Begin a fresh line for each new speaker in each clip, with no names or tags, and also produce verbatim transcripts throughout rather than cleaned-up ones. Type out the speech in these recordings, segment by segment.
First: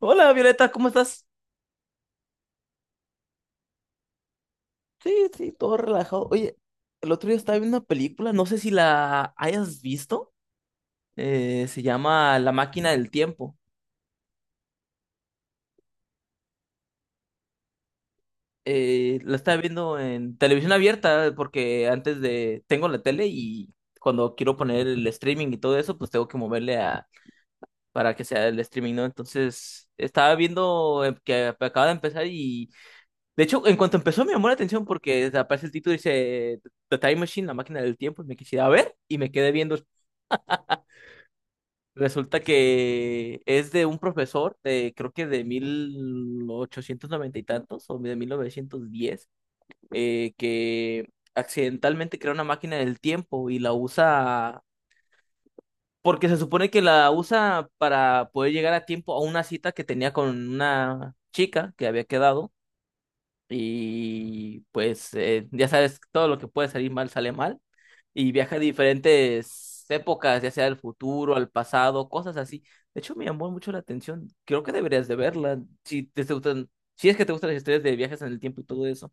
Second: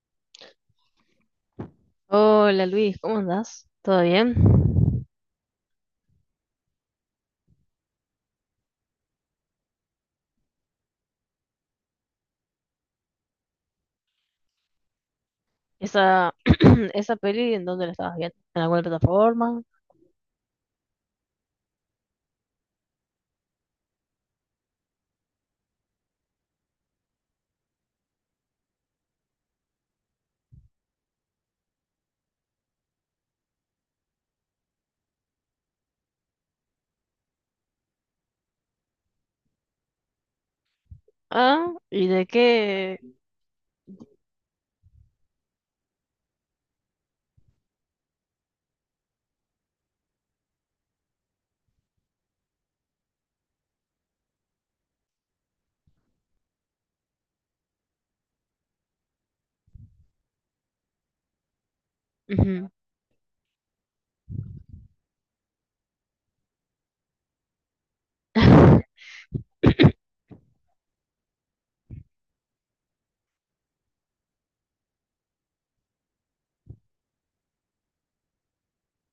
Hola Violeta, ¿cómo estás?
Hola Luis, ¿cómo andás? ¿Todo bien?
Sí, sí, todo relajado. Oye, el otro día estaba viendo una película, no sé si la hayas visto. Eh, se llama La máquina del tiempo.
Esa, esa peli, ¿en dónde la estabas viendo? ¿En alguna
Eh, la estaba
plataforma?
viendo en televisión abierta porque antes de... Tengo la tele y cuando quiero poner el streaming y todo eso, pues tengo que moverle a... para que sea el streaming, ¿no? Entonces, estaba viendo eh, que acaba de empezar. De hecho, en cuanto empezó me llamó la atención porque aparece el título y dice The Time Machine, la máquina del tiempo, y me quisiera ver y me quedé viendo.
Ah, ¿y de
Resulta
qué?
que es de un profesor de creo que de mil ochocientos noventa y tantos o de mil novecientos diez eh, que accidentalmente crea una máquina del tiempo y la usa porque se supone que la usa para poder llegar a tiempo a una cita que tenía con una chica que había quedado,
Ujú.
y pues eh, ya sabes, todo lo que puede salir mal sale mal. Y viaja a diferentes épocas, ya sea al futuro, al pasado, cosas así. De hecho, me llamó mucho la atención. Creo que deberías de verla. Si te te gustan, si es que te gustan las historias de viajes en el tiempo y todo eso,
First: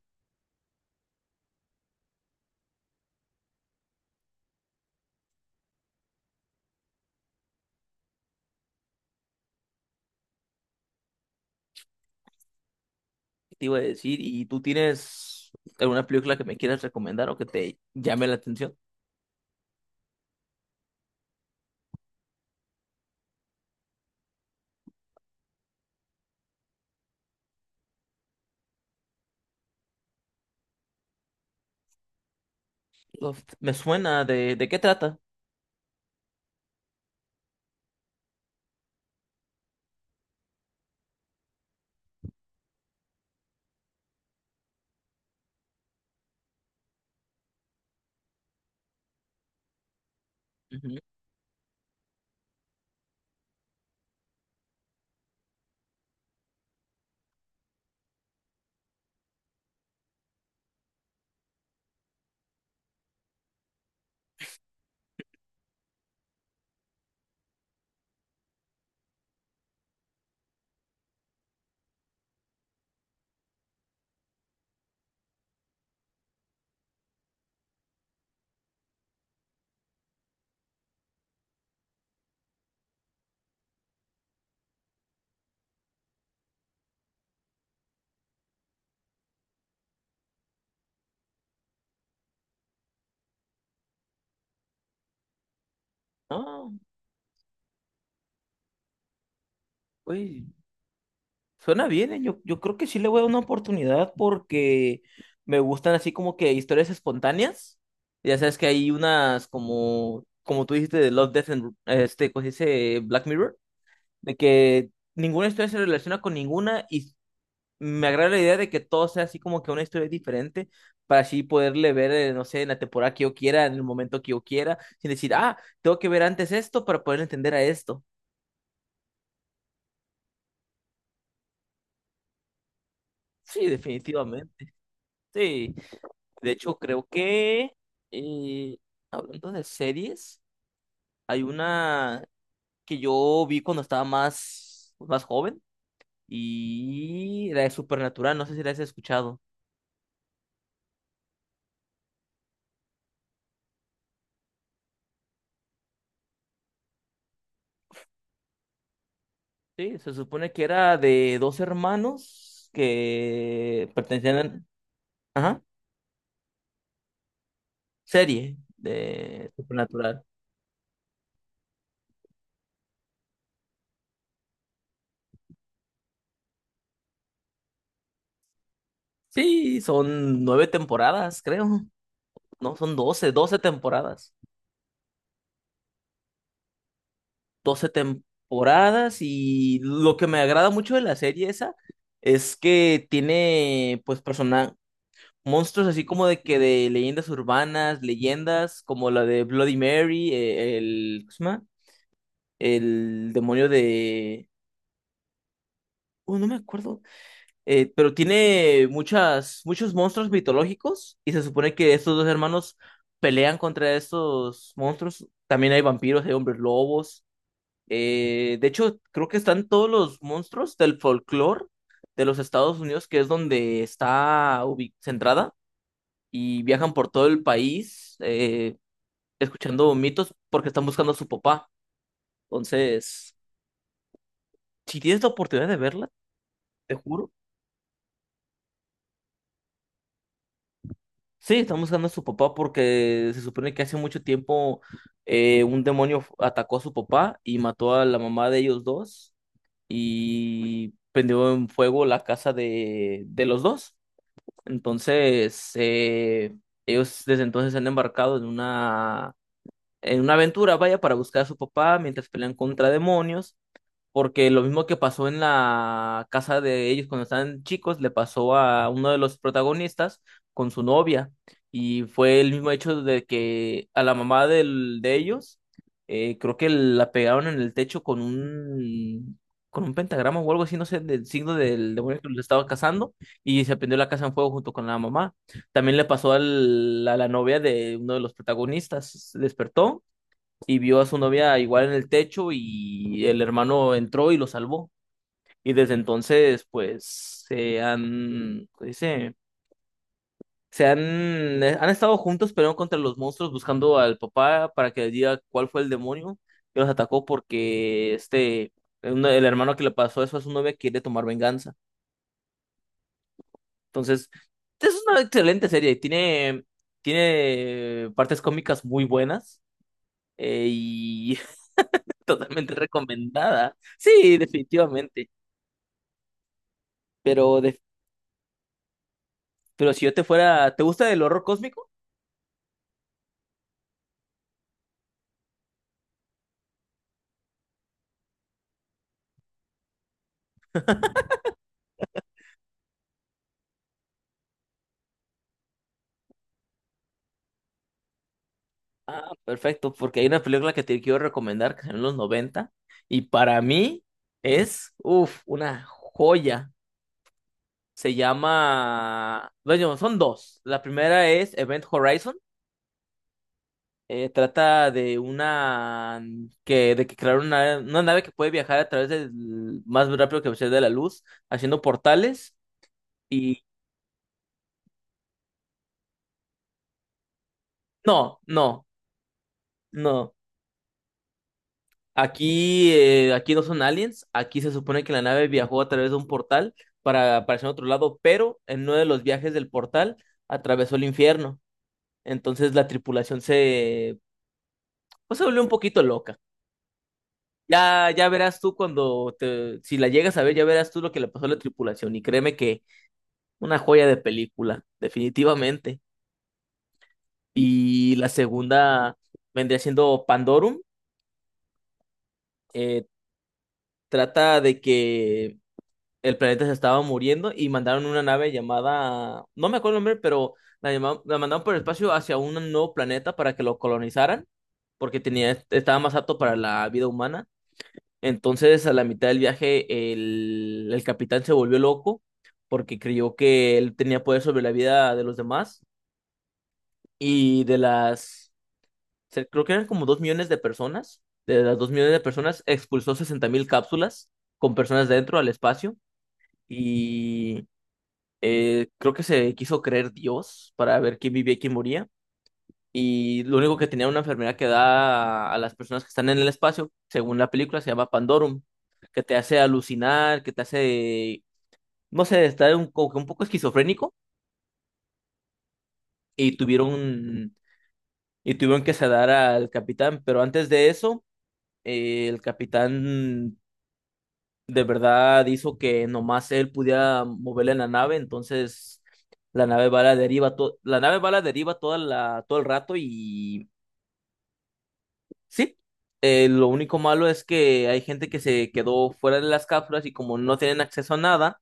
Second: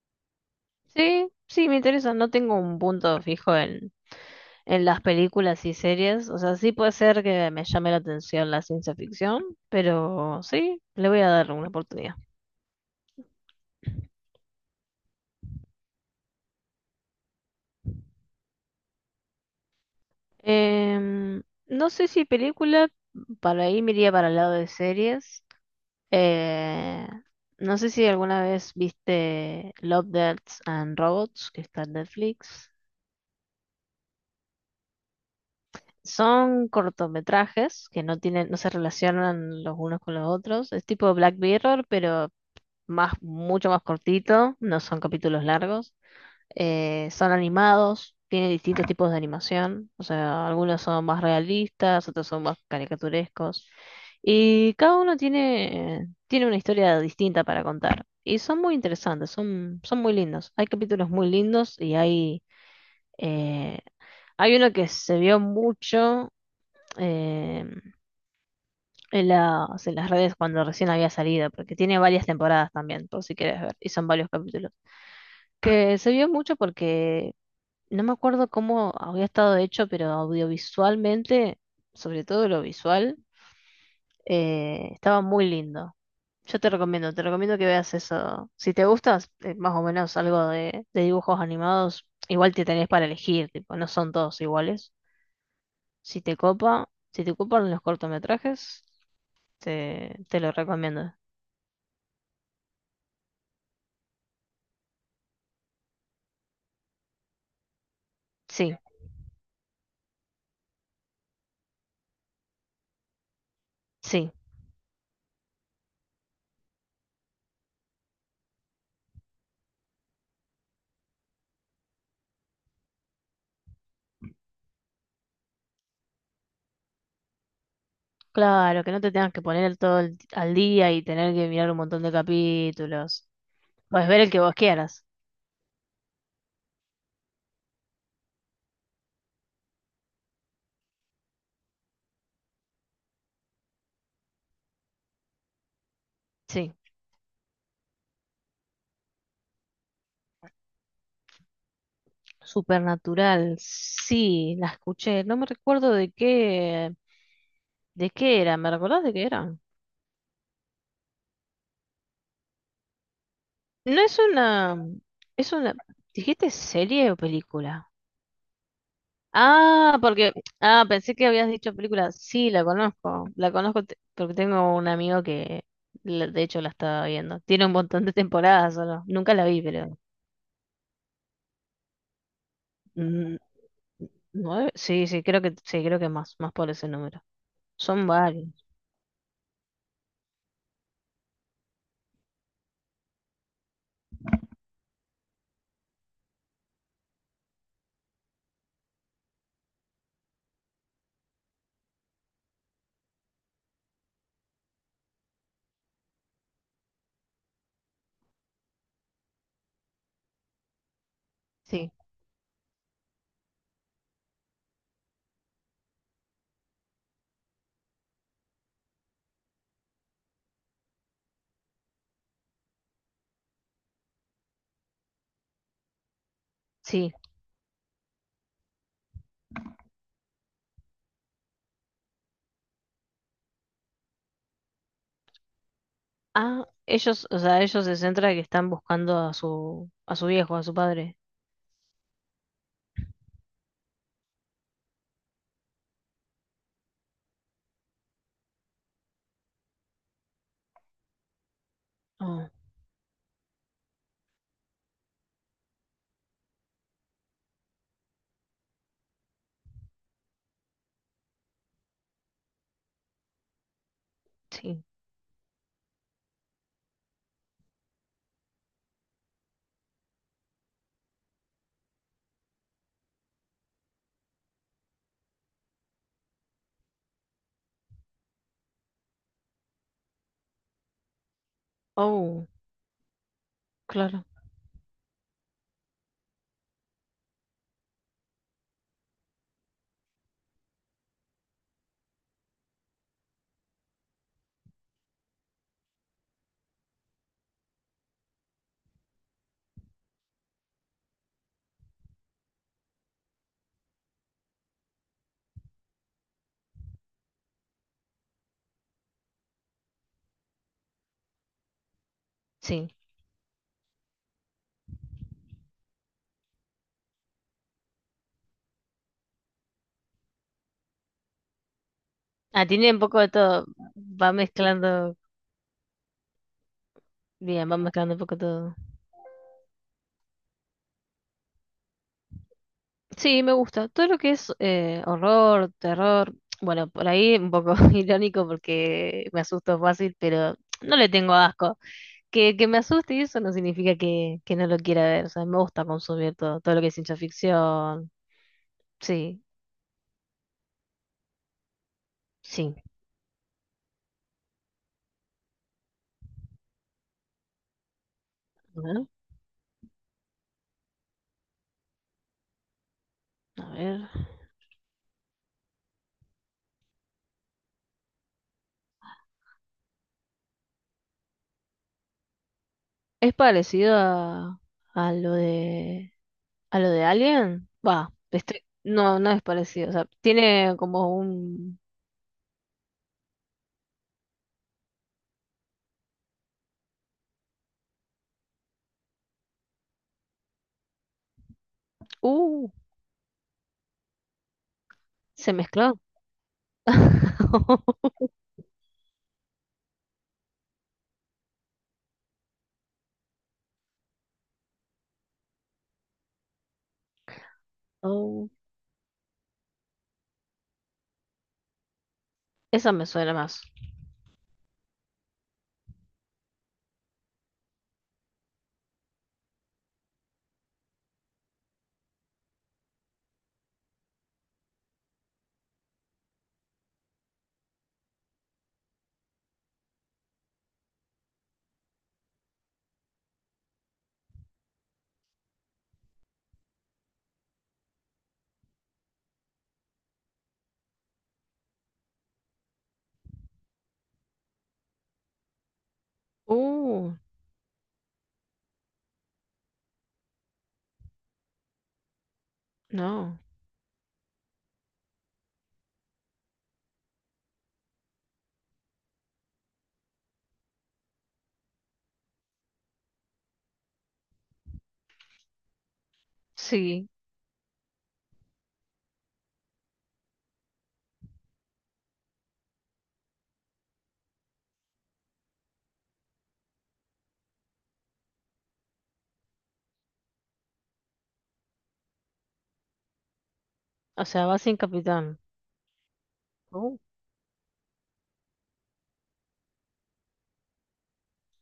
Sí, sí, me interesa. No tengo un punto fijo en, en las películas y series. O sea, sí puede ser que me llame la atención la ciencia ficción, pero sí, le voy a dar una oportunidad.
¿qué te iba a decir? ¿Y tú tienes alguna película que me quieras recomendar o que te llame la atención?
Em, no sé si película, para ahí me iría para el lado de series. Eh, no sé si alguna vez viste Love, Death and Robots, que está en Netflix.
Uf, me suena de, ¿de qué trata?
Son cortometrajes que no tienen, no se relacionan los unos con los otros. Es tipo Black Mirror, pero más, mucho más cortito, no son capítulos largos. Eh, son animados, tienen distintos tipos de animación, o sea, algunos
Ujú.
son más realistas, otros son más caricaturescos, y cada uno tiene, tiene una historia distinta para contar. Y son muy interesantes, son, son muy lindos. Hay capítulos muy lindos y hay, eh, hay uno que se vio mucho eh, en las, en las redes cuando recién había salido, porque tiene varias temporadas también, por si quieres ver, y son varios capítulos. Que se vio mucho porque no me acuerdo cómo había estado hecho, pero audiovisualmente, sobre todo lo visual, eh, estaba muy lindo. Yo te recomiendo, te recomiendo que veas eso. Si te gustas, eh, más o menos algo de, de dibujos animados, igual te tenés para elegir, tipo, no son todos iguales. Si te
Ah,
copa, si te copan los cortometrajes, te, te
uy,
lo recomiendo.
suena bien, ¿eh? Yo, yo creo que sí le voy a dar una oportunidad porque me gustan así como que historias espontáneas. Ya sabes que
Sí,
hay unas como, como tú dijiste de Love, Death and este, pues dice Black Mirror,
sí.
de que ninguna historia se relaciona con ninguna y me agrada la idea de que todo sea así como que una historia diferente para así poderle ver, eh, no sé, en la temporada que yo quiera, en el momento que yo quiera, sin decir, ah, tengo que ver antes esto para poder entender a esto.
Claro, que no te tengas que poner el todo el- al día y tener que mirar un montón de capítulos.
Sí,
Puedes ver el que vos
definitivamente.
quieras.
Sí, de hecho creo que eh, hablando de series, hay una que yo vi cuando estaba más, más joven,
Sí.
y la de Supernatural, no sé si la has escuchado.
Supernatural, sí, la escuché. No me recuerdo de qué, de qué era. ¿Me recordás de qué era?
Sí, se supone que era de dos hermanos que
No es
pertenecían
una,
a...
es
Ajá,
una, ¿dijiste serie o película?
serie de
Ah,
Supernatural.
porque, ah, pensé que habías dicho película. Sí, la conozco, la conozco te- porque tengo un amigo que, la- de hecho, la estaba viendo. Tiene un montón de temporadas solo. Nunca la vi,
Sí,
pero
son nueve temporadas, creo. No, son doce,
mm,
doce temporadas.
nueve, sí, sí, creo que, sí, creo que más, más por ese número.
Doce
Son varios.
temporadas, y lo que me agrada mucho de la serie esa es que tiene pues persona monstruos así como de que de leyendas urbanas, leyendas como la de Bloody Mary, eh, el ¿cómo se llama? El demonio de uh, no me acuerdo, eh, pero tiene muchas muchos monstruos mitológicos, y se supone
Sí,
que estos dos hermanos pelean contra estos monstruos. También hay vampiros, hay hombres lobos. Eh, de hecho, creo que están todos los monstruos del folclore de los Estados Unidos, que es donde está ubi- centrada, y viajan por
sí.
todo el país eh, escuchando mitos porque están buscando a su papá. Entonces, si tienes la oportunidad de verla,
Ah,
te
ellos,
juro.
o sea, ellos se centran que están buscando a su, a su viejo, a su padre.
Sí, están buscando a su papá porque se supone que hace mucho tiempo eh, un demonio f- atacó a su papá y mató a la mamá de ellos dos y prendió en fuego la
Oh,
casa de, de los dos. Entonces, eh, ellos desde entonces se han embarcado en una, en una aventura, vaya, para buscar a su papá mientras pelean contra demonios, porque lo
sí.
mismo que pasó en la casa de ellos cuando estaban chicos, le pasó a uno de los protagonistas con su novia. Y fue el mismo hecho de que a la mamá del, de ellos, eh, creo que la pegaron en el techo con un, con un pentagrama o algo así, no sé, del signo del demonio que los
Oh,
estaba cazando, y se prendió la
claro.
casa en fuego junto con la mamá. También le pasó al- a la novia de uno de los protagonistas, se despertó y vio a su novia igual en el techo y el hermano entró y lo salvó. Y desde entonces, pues, se han, ¿cómo se dice? Se han, eh, han estado juntos peleando contra los monstruos, buscando al papá para que le diga cuál fue el demonio que los atacó porque este, un- el hermano que le pasó eso a su novia quiere tomar venganza.
Sí.
Entonces, es una excelente serie, tiene, tiene partes cómicas muy buenas eh, y
Ah,
totalmente
tiene un poco de todo.
recomendada.
Va
Sí,
mezclando,
definitivamente. Pero,
bien, va
de-
mezclando un poco todo.
pero si yo te fuera, ¿te gusta el horror cósmico?
Sí, me gusta. Todo lo que es eh, horror, terror. Bueno, por ahí un poco irónico porque me asusto fácil, pero no le tengo asco. Que, que me asuste y eso no significa que, que no lo quiera ver. O sea, me gusta consumir todo, todo lo que es ciencia ficción.
Ah,
Sí,
perfecto, porque hay una película que te quiero recomendar que es en los noventa
sí.
y para mí es, uff, una joya. Se llama, bueno, son dos. La primera es Event Horizon.
A ver.
Eh, trata de una que de que crearon una, una nave que puede viajar a través del más rápido que la velocidad de la luz, haciendo portales
¿Es
y
parecido a, a lo de a lo de Alien? Va,
no,
este,
no,
no, no es parecido. O sea,
no.
tiene como un
Aquí, eh, aquí no son aliens, aquí se supone que la nave viajó a través de un portal para aparecer en otro lado, pero en uno de los viajes del portal atravesó el infierno.
uh,
Entonces la tripulación se, pues, se
se
volvió un
mezcló.
poquito loca. Ya, ya verás tú cuando te, si la llegas a ver, ya verás tú lo que le pasó a la tripulación. Y créeme que una joya de película, definitivamente. Y la
Oh,
segunda vendría siendo Pandorum.
esa
Eh,
me suena más.
trata de que el planeta se estaba muriendo y mandaron una nave llamada, no me acuerdo el nombre, pero la, llama- la mandaron por el espacio hacia un nuevo planeta para que lo colonizaran, porque tenía, estaba más apto para la vida humana. Entonces, a la mitad del viaje, el, el capitán se volvió loco porque creyó que él tenía poder sobre la vida de los demás y de las, se- creo que eran como dos millones de personas. De las dos millones de personas, expulsó sesenta mil cápsulas con personas dentro al espacio.
Uh,
Y eh, creo que se quiso creer Dios para ver quién vivía y quién moría.
no.
Y lo único que tenía era una enfermedad que da a, a las personas que están en el espacio, según la película, se llama Pandorum, que te hace alucinar, que te hace, no sé, estar un, como que un poco esquizofrénico. Y
Sí.
tuvieron, y tuvieron que sedar al capitán, pero antes de eso, eh, el capitán de verdad hizo que nomás él pudiera moverle la nave, entonces la nave va a la deriva, to- la nave va a la deriva toda la, todo el rato y
O sea, va sin capitán.
sí, eh, lo único
Oh,
malo es que hay gente que se quedó fuera de las cápsulas y como no tienen acceso a nada,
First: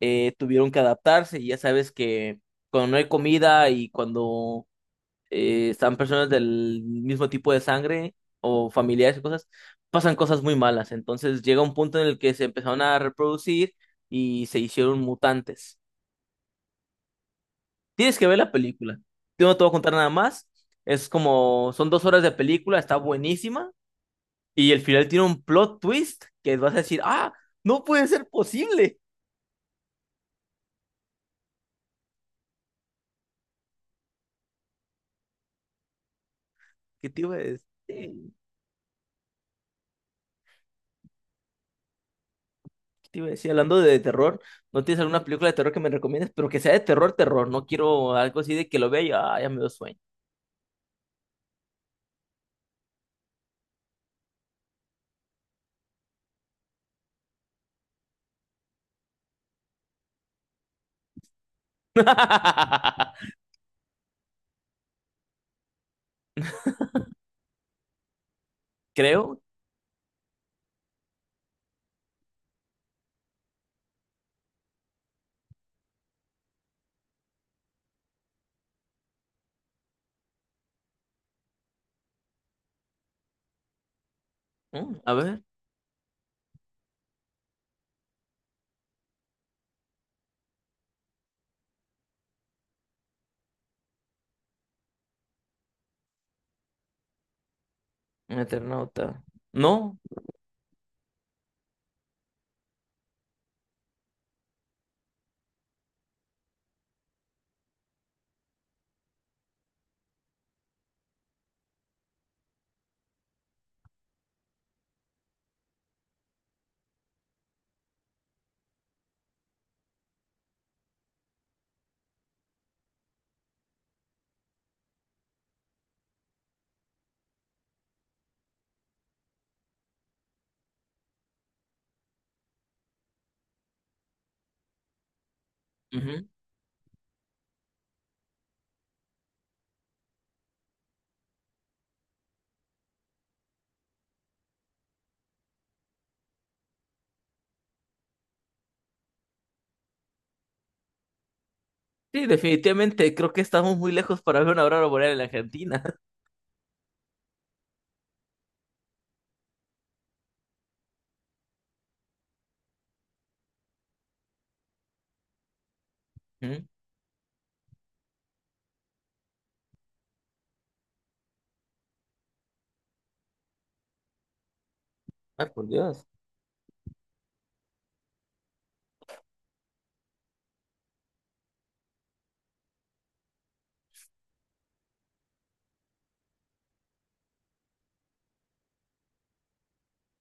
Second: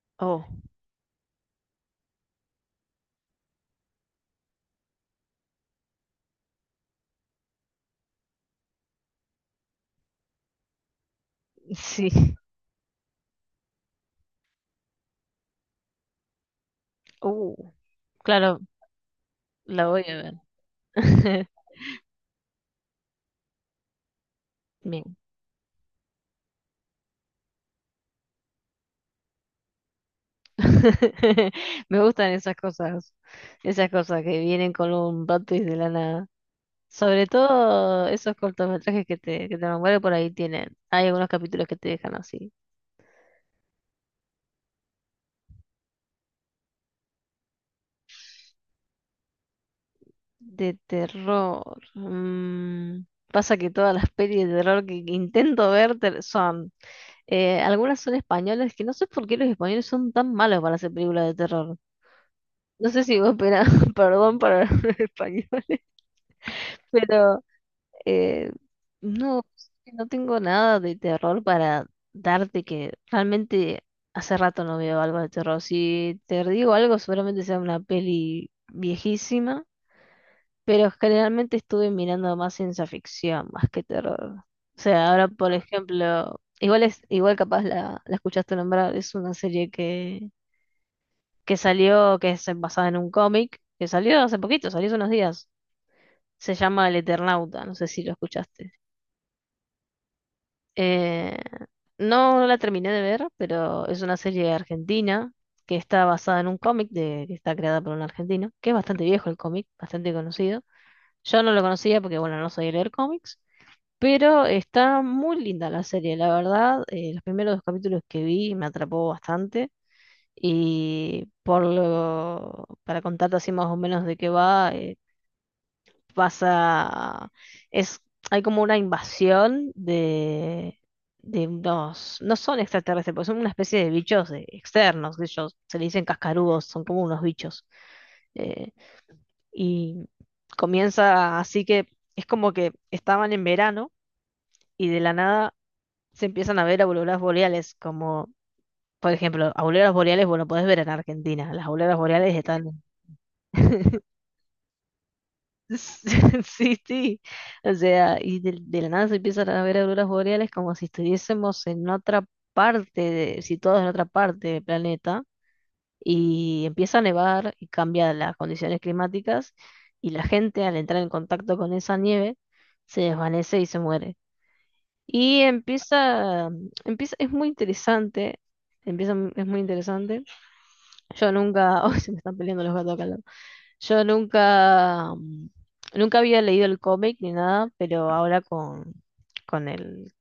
eh,
oh.
tuvieron que adaptarse, y ya sabes que cuando no hay comida y cuando eh, están personas del mismo tipo de sangre o familiares y cosas, pasan cosas muy malas. Entonces llega un punto en el
Sí.
que se empezaron a reproducir y se hicieron mutantes.
Uh.
Tienes que ver la
Claro,
película. Yo no te voy a
la
contar
voy
nada
a ver.
más. Es como, son dos horas de película, está buenísima. Y el final
Bien.
tiene un plot twist que vas a decir, ah, no puede ser posible.
Me gustan esas cosas. Esas cosas que vienen con un plot twist de lana.
¿Qué te
Sobre
iba a decir?
todo
¿Qué
esos cortometrajes que te, que te nombré por ahí tienen. Hay algunos capítulos que te dejan así.
te iba a decir? Hablando de terror, ¿no tienes alguna película de terror que me recomiendes? Pero que sea de terror, terror. No quiero algo así de que lo vea y ah, ya me dio sueño.
De terror. mm, Pasa que todas las pelis de terror que intento ver te- son. Eh, algunas son españolas, que no sé por qué los españoles son tan malos para hacer películas de terror. No sé si vos, pena- perdón para los españoles, pero Eh,
Creo.
no, no tengo nada de terror para darte que realmente hace rato no veo algo de terror. Si te digo algo, seguramente sea una peli viejísima, pero generalmente estuve mirando más ciencia ficción, más que terror. O
Mm,
sea,
a
ahora
ver,
por ejemplo, igual es, igual capaz la, la escuchaste nombrar, es una serie que, que salió, que es basada en un cómic, que salió hace poquito, salió hace unos días. Se llama El Eternauta, no sé si lo
un
escuchaste.
Eternauta. No.
Eh, no la terminé de ver, pero es una serie argentina que está basada en un cómic de, que está creada por un argentino, que es bastante viejo el cómic, bastante conocido. Yo no lo conocía porque, bueno, no soy de leer cómics, pero está muy linda la serie, la verdad. Eh, los primeros dos capítulos que vi me atrapó bastante y por lo, para contarte así más o menos de qué va, pasa, es, hay como una invasión de, de unos, no son extraterrestres, porque son una especie de bichos eh, externos, de ellos se le dicen
Ujú.
cascarudos, son como unos bichos. eh, y comienza así que es como que estaban en verano y de la nada se empiezan a ver auroras boreales, como por ejemplo, auroras boreales, bueno, podés ver en Argentina, las auroras
Sí,
boreales están...
definitivamente. Creo que estamos muy lejos para ver una aurora boreal en la Argentina.
Sí, sí. O sea, y de, de la nada se empiezan a ver auroras boreales como si estuviésemos en otra parte, de- situados en otra parte del planeta, y
Mm,
empieza a nevar y cambia las condiciones climáticas, y la gente al entrar en contacto con esa nieve se desvanece y se muere. Y
ay, por Dios.
empieza, empieza, es muy interesante, empieza, es muy interesante. Yo nunca, hoy se me están peleando los gatos acá. Yo nunca, mm, nunca había leído el cómic ni nada, pero ahora con, con el,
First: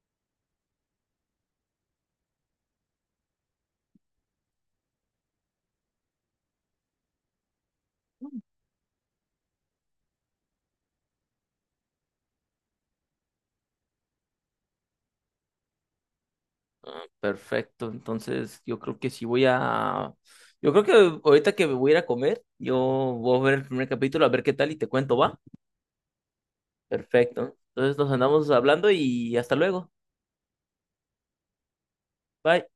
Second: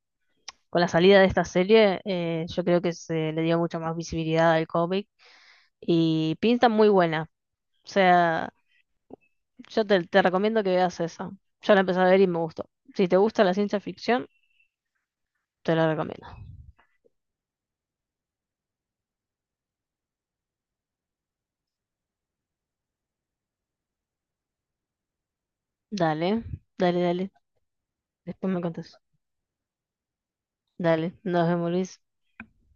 con la salida de esta serie, eh, yo creo que se le dio mucha más visibilidad al cómic y pinta muy buena. O sea, yo te, te recomiendo que veas esa. Yo la empecé a ver y me gustó. Si te gusta la ciencia ficción, te la recomiendo.
Perfecto. Entonces, yo creo que sí voy a. Yo creo que ahorita que me voy a ir a comer, yo voy a ver el primer capítulo, a ver qué tal y te cuento, ¿va?
Dale, dale, dale.
Perfecto. Entonces nos andamos
Después me
hablando
contás.
y hasta luego.
Dale, nos vemos, Luis.
Bye.